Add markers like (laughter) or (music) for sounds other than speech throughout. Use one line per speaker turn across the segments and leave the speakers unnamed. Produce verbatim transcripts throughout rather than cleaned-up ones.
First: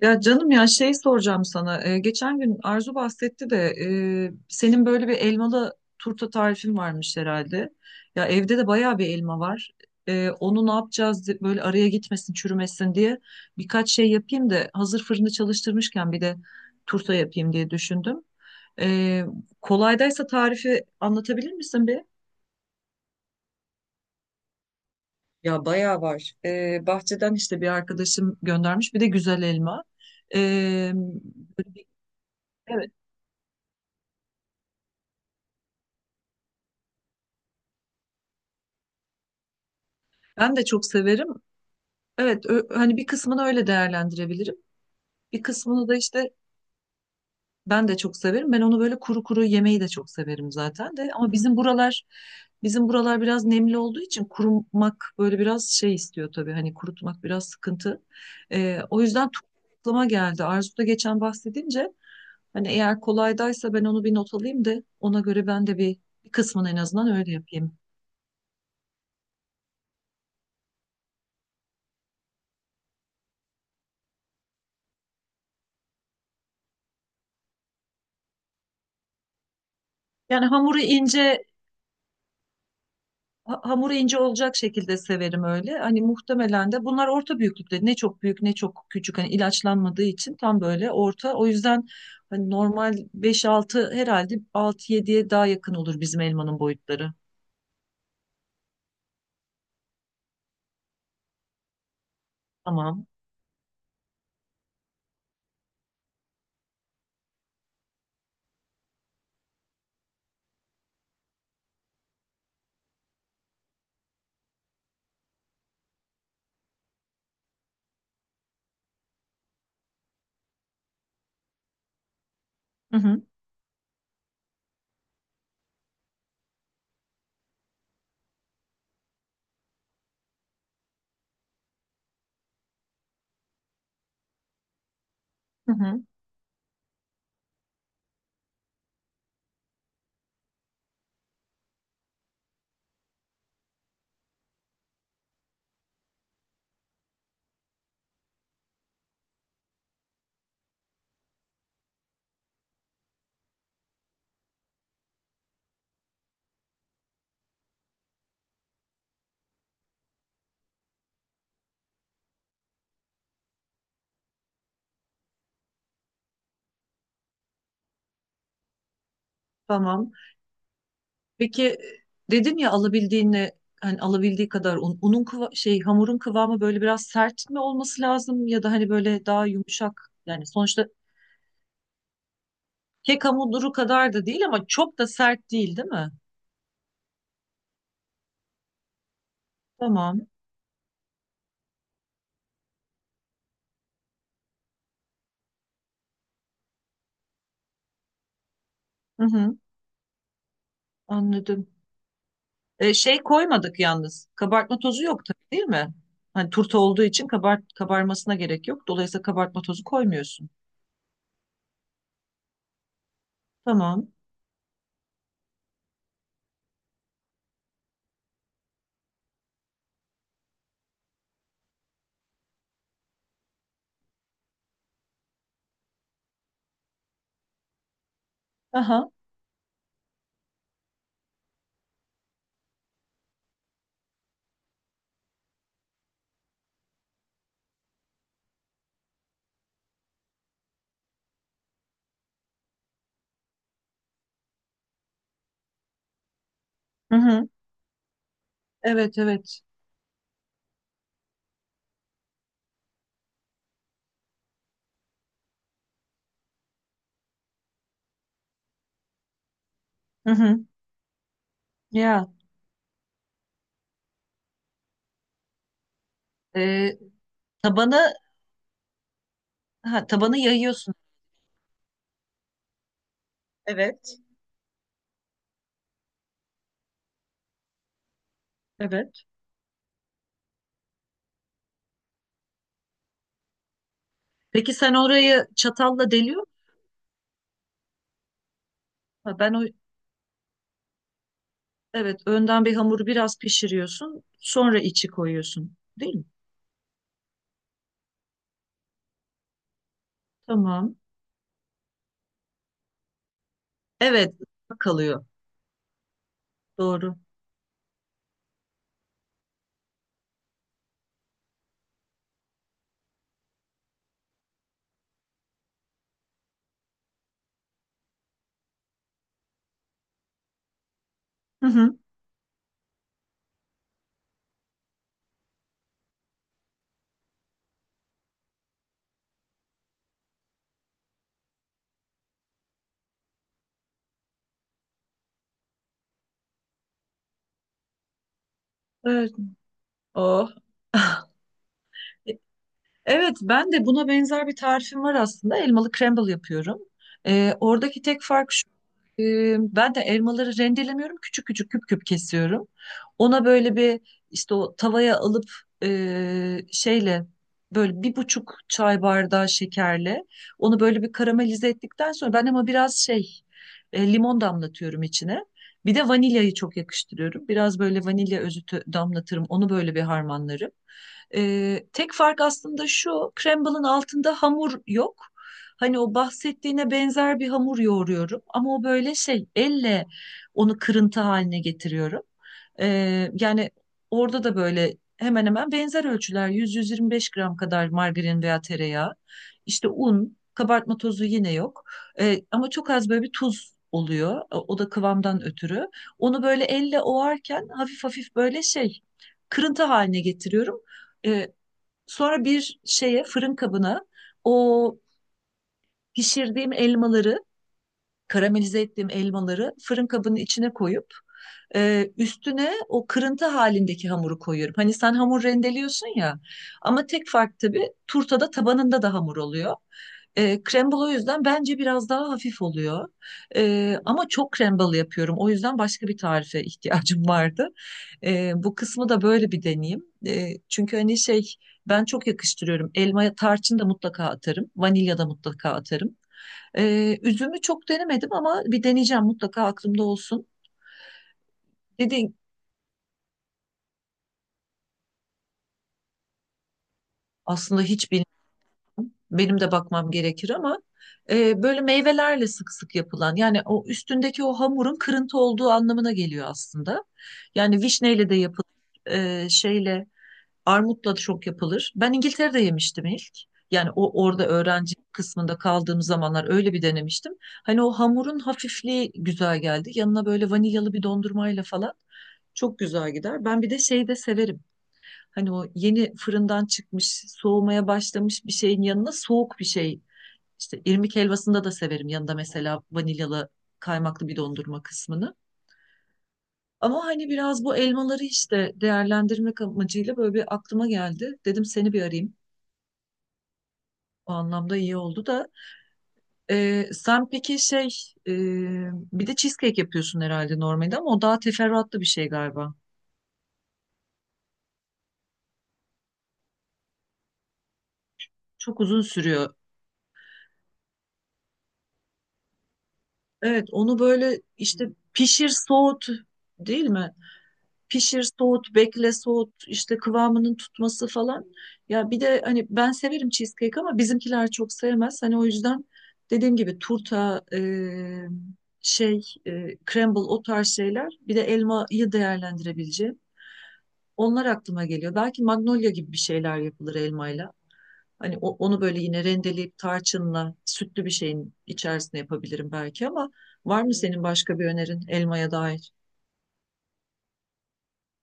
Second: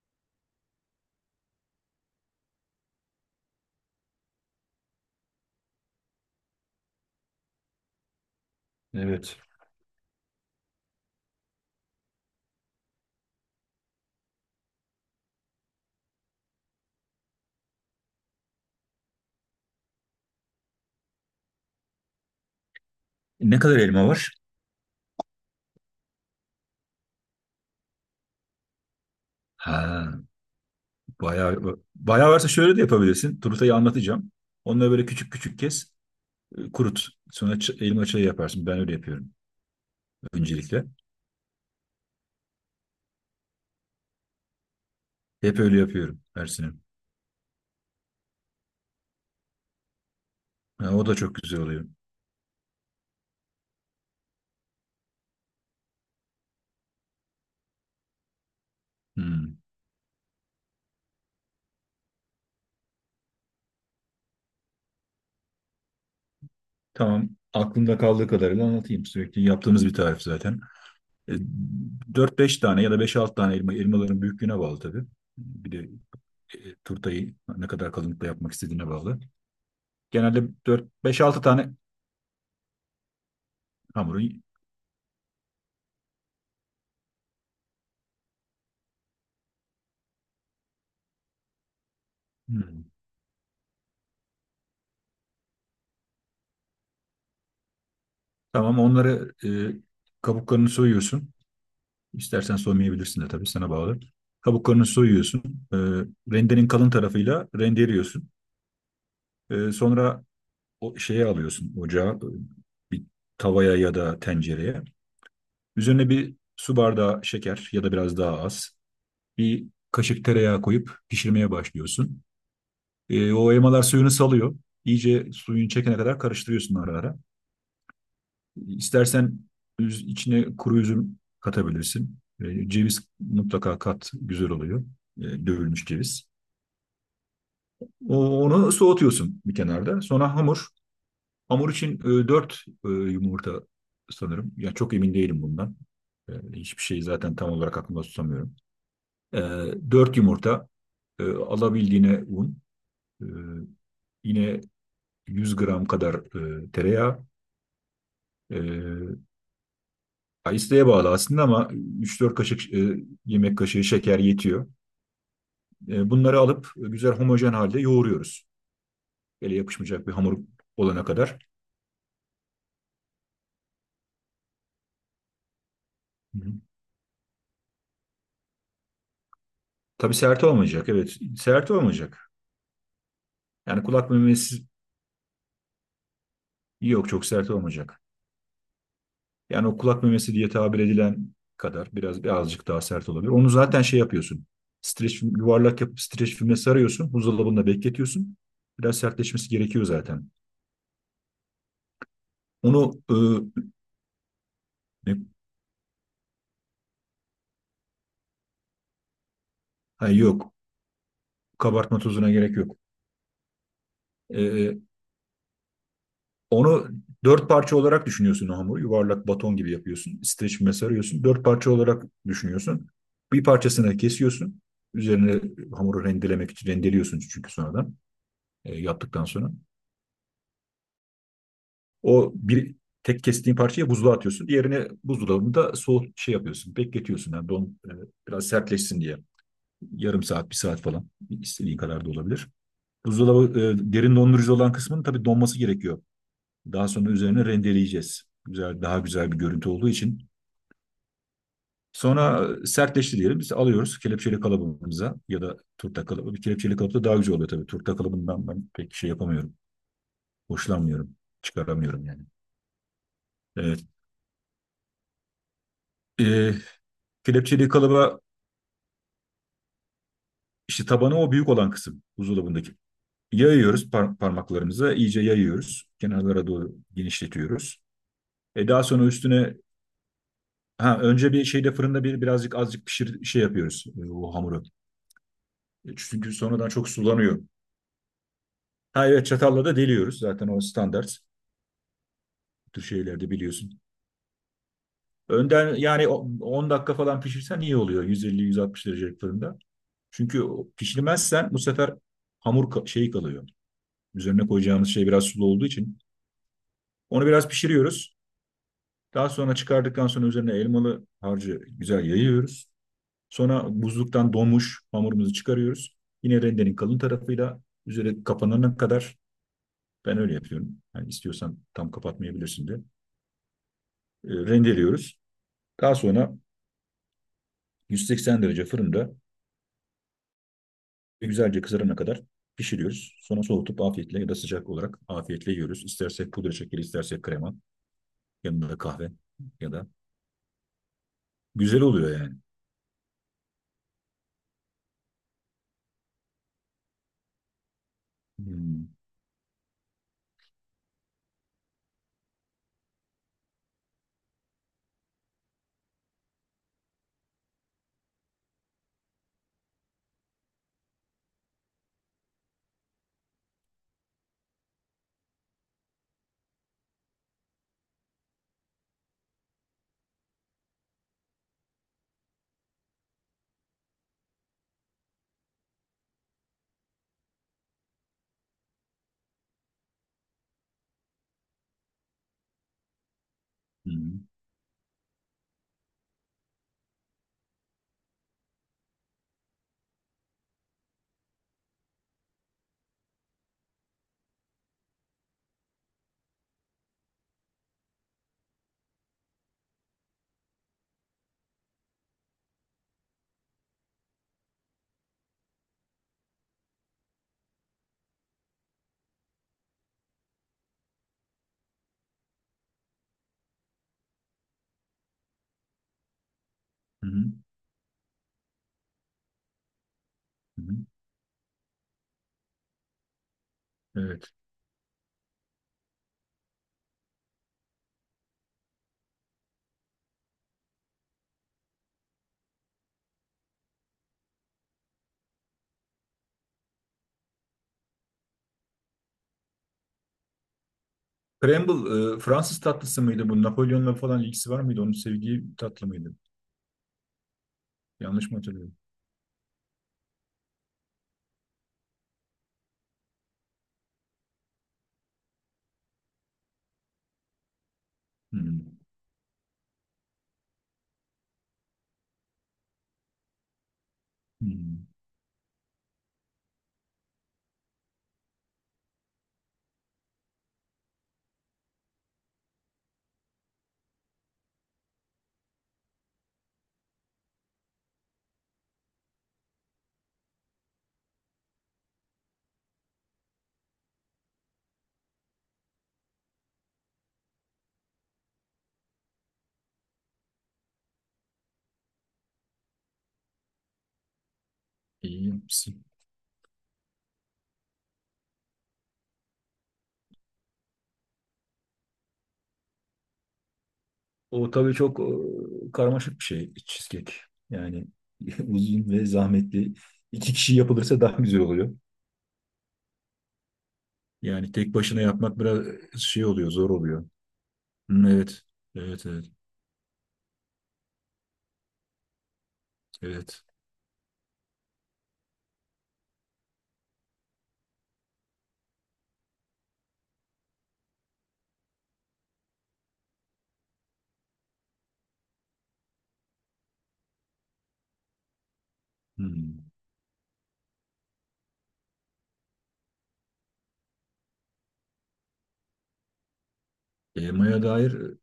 Ya canım ya şey soracağım sana. Ee, geçen gün Arzu bahsetti de e, senin böyle bir elmalı turta tarifin varmış herhalde. Ya evde de bayağı bir
Evet.
elma var. Ee, onu ne yapacağız de- böyle araya gitmesin, çürümesin diye birkaç şey yapayım da hazır fırını çalıştırmışken bir de turta yapayım diye düşündüm. Ee, kolaydaysa tarifi anlatabilir misin bir?
Ne kadar elma var?
Ya bayağı var. Ee, bahçeden işte bir arkadaşım göndermiş bir de güzel elma.
Ha,
Ee, böyle
bayağı
bir-
bayağı varsa şöyle de yapabilirsin. Turutayı anlatacağım. Onları böyle küçük küçük kes, e, kurut. Sonra ç- elma çayı yaparsın. Ben öyle yapıyorum
Ben de
öncelikle.
çok severim. Evet, ö- hani bir kısmını öyle değerlendirebilirim. Bir
Hep öyle
kısmını da
yapıyorum
işte
her sene.
ben de çok severim. Ben onu böyle kuru kuru yemeyi de çok severim
Ha,
zaten
o
de.
da
Ama
çok
bizim
güzel oluyor.
buralar bizim buralar biraz nemli olduğu için kurumak böyle biraz şey istiyor tabii. Hani kurutmak biraz sıkıntı. Ee, o yüzden tu-
Hmm.
aklıma geldi. Arzu da geçen bahsedince hani eğer kolaydaysa ben onu bir not alayım da ona göre ben de bir, bir kısmını en azından
Tamam.
öyle yapayım.
Aklımda kaldığı kadarıyla anlatayım. Sürekli yaptığımız bir tarif zaten. E, dört beş tane ya da beş altı tane elma. Elmaların büyüklüğüne bağlı tabii. Bir de e, turtayı ne kadar kalınlıkta yapmak istediğine bağlı. Genelde
Yani hamuru
dört beş altı
ince
tane
Ha- Hamuru ince
hamuru.
olacak şekilde severim öyle. Hani muhtemelen de bunlar orta büyüklükte. Ne çok büyük ne çok küçük. Hani ilaçlanmadığı için tam böyle orta. O yüzden hani
Hmm.
normal beş-altı herhalde altı-yediye daha yakın olur bizim elmanın boyutları.
Tamam onları, e, kabuklarını soyuyorsun. İstersen
Tamam.
soymayabilirsin de tabii sana bağlı. Kabuklarını soyuyorsun. E, Rendenin kalın tarafıyla rendeliyorsun. E, sonra o şeye alıyorsun ocağa, e, bir tavaya ya da tencereye. Üzerine bir su bardağı şeker ya da biraz daha az. Bir kaşık tereyağı koyup pişirmeye başlıyorsun.
Hı hı.
E, o elmalar suyunu salıyor. İyice suyun çekene kadar karıştırıyorsun ara ara. İstersen üz- içine kuru üzüm katabilirsin. E, ceviz mutlaka kat, güzel oluyor. E,
Hı
dövülmüş
hı.
ceviz. O- onu soğutuyorsun bir kenarda. Sonra hamur. Hamur için e, dört yumurta sanırım. Ya çok emin değilim bundan. E, hiçbir şeyi zaten tam olarak aklımda tutamıyorum. E, dört yumurta, e, alabildiğine un, e, yine yüz gram kadar e, tereyağı, e, ya İsteğe bağlı aslında ama üç dört kaşık e, yemek kaşığı şeker yetiyor. E, bunları alıp e, güzel homojen halde yoğuruyoruz. Ele yapışmayacak bir
Tamam.
hamur olana kadar.
Peki dedin ya alabildiğine hani alabildiği kadar un, unun kıva- şey hamurun
Hı hı.
kıvamı böyle biraz sert mi olması lazım ya da hani böyle daha yumuşak
Tabii sert
yani sonuçta
olmayacak, evet. Sert olmayacak.
kek hamuru
Yani kulak
kadar da değil ama
memesi
çok da sert değil değil mi?
yok, çok sert olmayacak. Yani o kulak
Tamam.
memesi diye tabir edilen kadar biraz birazcık daha sert olabilir. Onu zaten şey yapıyorsun. Streç, film- yuvarlak yapıp streç filme sarıyorsun. Buzdolabında bekletiyorsun. Biraz
Hı
sertleşmesi
hı,
gerekiyor zaten.
anladım. E,
Onu e,
şey koymadık yalnız. Kabartma tozu
ne-
yok tabii değil mi? Hani turta olduğu için kabart kabarmasına gerek yok. Dolayısıyla kabartma tozu
ha,
koymuyorsun.
yok. Kabartma tozuna gerek yok.
Tamam.
Ee, Onu dört parça olarak düşünüyorsun o hamuru. Yuvarlak baton gibi yapıyorsun. Streçme sarıyorsun. Dört parça olarak düşünüyorsun. Bir parçasını kesiyorsun. Üzerine hamuru rendelemek için rendeliyorsun çünkü sonradan, e,
Aha.
yaptıktan sonra. O bir tek kestiğin parçayı buzluğa atıyorsun. Diğerini buzdolabında soğut şey yapıyorsun. Bekletiyorsun. Yani don e, biraz sertleşsin diye. Yarım saat, bir saat falan. İstediğin kadar da olabilir. Buzdolabı, e, derin dondurucu olan kısmının tabii donması gerekiyor. Daha sonra
Hı
üzerine
hı.
rendeleyeceğiz. Güzel, daha
Evet,
güzel bir
evet.
görüntü olduğu için. Sonra, e, sertleşti diyelim. Biz alıyoruz kelepçeli kalıbımıza ya da turta kalıbı. Bir kelepçeli kalıp da daha güzel oluyor tabii. Turta kalıbından ben pek şey yapamıyorum.
Hı hı.
Hoşlanmıyorum. Çıkaramıyorum yani.
Ya.
Evet. Ee,
E,
Kelepçeli
tabanı
kalıba
Ha, tabanı
işte
yayıyorsun.
tabanı o büyük olan kısım buzdolabındaki. Yayıyoruz par-
Evet.
parmaklarımıza. İyice yayıyoruz. Kenarlara doğru genişletiyoruz. E daha sonra
Evet.
üstüne, ha, önce bir şeyde fırında bir birazcık azıcık pişir şey yapıyoruz, e, o hamuru.
Peki sen orayı çatalla
Çünkü
deliyor musun?
sonradan çok sulanıyor. Ha, evet,
Ha, ben o
çatalla da deliyoruz zaten o standart
evet önden bir
bu
hamuru
şeylerde
biraz
biliyorsun.
pişiriyorsun. Sonra içi
Önden
koyuyorsun.
yani,
Değil mi?
o- on dakika falan pişirsen iyi oluyor, yüz elli yüz altmış derecelik fırında. Çünkü o-
Tamam.
pişirmezsen bu sefer hamur ka- şey kalıyor.
Evet.
Üzerine koyacağımız şey
Kalıyor.
biraz sulu olduğu için.
Doğru.
Onu biraz pişiriyoruz. Daha sonra çıkardıktan sonra üzerine elmalı harcı güzel yayıyoruz. Sonra buzluktan donmuş hamurumuzu çıkarıyoruz. Yine rendenin kalın tarafıyla üzeri kapanana kadar. Ben öyle yapıyorum. Yani istiyorsan
Hı
tam
hı.
kapatmayabilirsin de. E, rendeliyoruz. Daha sonra yüz seksen derece fırında güzelce kızarana kadar pişiriyoruz. Sonra soğutup afiyetle ya da sıcak olarak afiyetle yiyoruz. İstersek pudra şekeri, istersek krema, yanında da kahve
Evet.
ya da
Oh. (laughs)
güzel oluyor yani.
Evet, ben de buna benzer bir tarifim var aslında. Elmalı crumble yapıyorum. Ee, oradaki tek fark şu.
Hmm,
e, ben de elmaları rendelemiyorum. Küçük küçük küp küp kesiyorum. Ona böyle bir işte o tavaya alıp e, şeyle böyle bir buçuk çay bardağı şekerle onu böyle bir karamelize ettikten sonra ben ama biraz şey e, limon damlatıyorum içine. Bir de vanilyayı çok yakıştırıyorum. Biraz böyle vanilya özütü damlatırım. Onu böyle bir harmanlarım. Ee, tek fark aslında şu: Crumble'ın altında hamur yok. Hani o bahsettiğine benzer bir hamur yoğuruyorum ama o böyle şey, elle onu kırıntı haline getiriyorum. Ee, yani
hmm,
orada da böyle hemen hemen benzer ölçüler, yüz yüz yirmi beş gram kadar margarin veya tereyağı. İşte un, kabartma tozu yine yok. Ee, ama çok az böyle bir tuz oluyor. O o da kıvamdan ötürü. Onu böyle elle ovarken hafif hafif böyle şey kırıntı haline getiriyorum. E, sonra bir şeye, fırın kabına, o pişirdiğim elmaları, karamelize ettiğim elmaları fırın kabının içine koyup e, üstüne o kırıntı halindeki hamuru koyuyorum. Hani sen hamur rendeliyorsun ya, ama tek
hmm,
fark tabii turtada tabanında da hamur oluyor. E,
hmm.
crumble o yüzden bence biraz daha hafif oluyor. E, ama
Evet.
çok crumble yapıyorum. O yüzden başka bir tarife (laughs) ihtiyacım vardı. E, bu kısmı da böyle bir deneyeyim. E, çünkü hani şey, ben çok yakıştırıyorum. Elma tarçın da mutlaka atarım. Vanilya da mutlaka atarım. E, üzümü çok denemedim ama bir deneyeceğim mutlaka, aklımda olsun.
Crumble, e,
Dediğin
Fransız tatlısı mıydı bu? Napolyon'la falan ilgisi var mıydı? Onun sevdiği tatlı mıydı?
aslında hiç
Yanlış mı hatırlıyorum?
Benim de bakmam gerekir ama e, böyle meyvelerle sık sık yapılan, yani o üstündeki o hamurun kırıntı olduğu anlamına geliyor aslında. Yani vişneyle de
Hmm,
yapılır, e, şeyle, armutla da çok yapılır. Ben İngiltere'de yemiştim ilk. Yani o orada
hmm.
öğrenci kısmında kaldığım zamanlar öyle bir denemiştim. Hani o hamurun hafifliği güzel geldi. Yanına böyle vanilyalı bir dondurmayla falan çok güzel gider. Ben bir de şeyi de severim. Hani o yeni fırından çıkmış, soğumaya başlamış bir şeyin yanına soğuk bir şey. İşte irmik helvasında da severim yanında, mesela vanilyalı kaymaklı bir dondurma kısmını. Ama hani biraz bu elmaları işte değerlendirmek amacıyla böyle bir aklıma geldi. Dedim seni bir arayayım. O anlamda iyi oldu
İyi.
da. Ee, sen peki şey, e, bir de cheesecake yapıyorsun herhalde normalde ama o daha teferruatlı bir şey galiba.
O tabii çok, e, karmaşık bir şey cheesecake. Yani (laughs)
Çok
uzun
uzun
ve
sürüyor.
zahmetli. İki kişi yapılırsa daha güzel oluyor.
Evet, onu böyle
Yani tek
işte
başına yapmak
pişir,
biraz, e,
soğut,
şey oluyor, zor
değil
oluyor.
mi?
Hmm,
Pişir,
evet,
soğut,
evet,
bekle,
evet,
soğut, işte kıvamının tutması falan. Ya bir de hani ben severim
evet.
cheesecake ama bizimkiler çok sevmez. Hani o yüzden dediğim gibi turta, e, şey, e, crumble, o tarz şeyler. Bir de elmayı değerlendirebileceğim. Onlar aklıma geliyor. Belki magnolia gibi bir şeyler yapılır elmayla. Hani o- onu böyle yine
Hmm.
rendeleyip tarçınla sütlü bir şeyin içerisine yapabilirim belki ama, var mı senin başka bir önerin elmaya dair?
Elmaya dair, e,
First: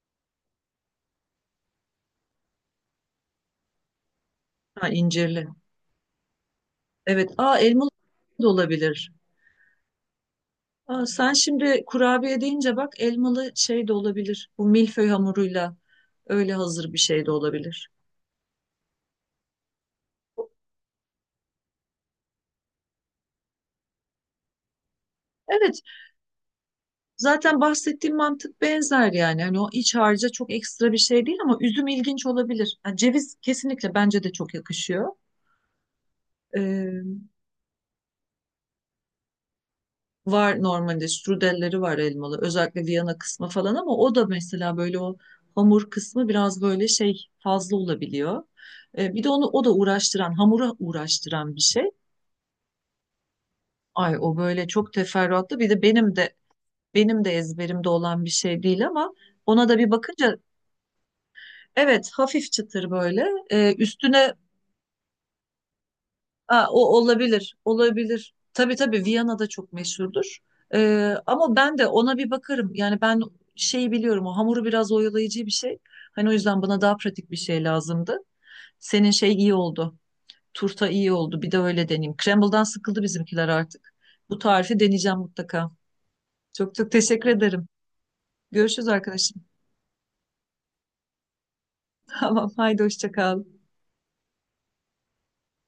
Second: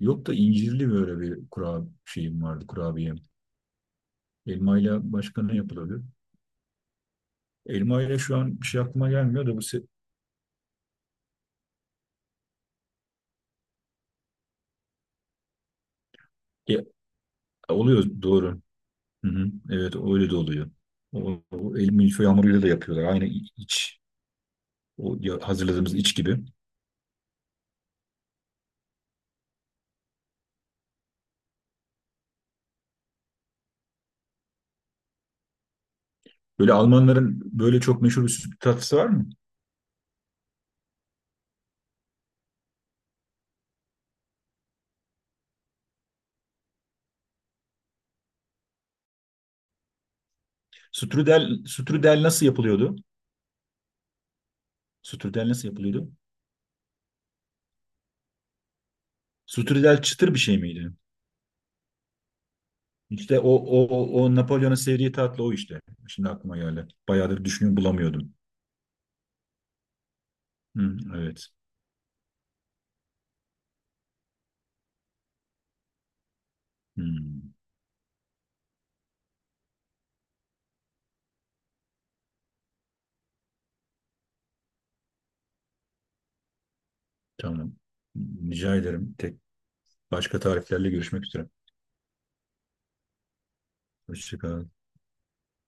yok da incirli böyle bir kura şeyim vardı, kurabiyem.
Ha,
Elmayla başka
incirli.
ne yapılabilir?
Evet. Aa, elmalı
Elmayla şu
da
an bir şey
olabilir.
aklıma gelmiyor da bu se-
Aa, sen şimdi kurabiye deyince bak, elmalı şey de olabilir. Bu milföy hamuruyla öyle
e,
hazır bir şey de olabilir.
oluyor doğru. Hı hı, evet öyle de oluyor. O, o el milföy hamuruyla da yapıyorlar. Aynı iç, O ya-
Evet.
hazırladığımız iç gibi.
Zaten bahsettiğim mantık benzer yani. Hani o iç harca çok ekstra bir şey değil ama üzüm ilginç olabilir. Ha, ceviz kesinlikle bence de çok yakışıyor.
Böyle
Ee,
Almanların böyle çok meşhur bir süt tatlısı var mı?
Var normalde strudelleri, var elmalı. Özellikle Viyana kısmı falan ama o da mesela böyle o hamur kısmı biraz böyle şey fazla olabiliyor. Ee, bir de onu, o da uğraştıran, hamura uğraştıran bir
Strudel,
şey.
strudel nasıl yapılıyordu?
Ay o böyle çok
Strudel
teferruatlı.
nasıl
Bir de
yapılıyordu?
benim de benim de ezberimde olan bir şey değil ama ona da bir
Strudel çıtır
bakınca,
bir şey miydi?
evet, hafif çıtır böyle.
İşte o,
Ee,
o, o,
üstüne
o Napolyon'un sevdiği tatlı o işte. Şimdi aklıma
Aa, o
geldi. Bayağıdır
olabilir,
düşünüyorum bulamıyordum.
olabilir. Tabii, tabii Viyana'da çok meşhurdur.
Hı,
Ee,
evet.
ama ben de ona bir bakarım. Yani ben şeyi biliyorum, o hamuru biraz oyalayıcı bir şey. Hani o yüzden bana daha
Hı,
pratik bir şey lazımdı. Senin şey iyi oldu. Turta iyi oldu. Bir de öyle deneyeyim. Crumble'dan sıkıldı bizimkiler artık. Bu tarifi deneyeceğim mutlaka. Çok çok teşekkür ederim.
tamam. Rica
Görüşürüz
ederim. Tek
arkadaşım.
başka tariflerle görüşmek üzere.
(laughs) Tamam, haydi hoşça kal.
Hoşçakalın.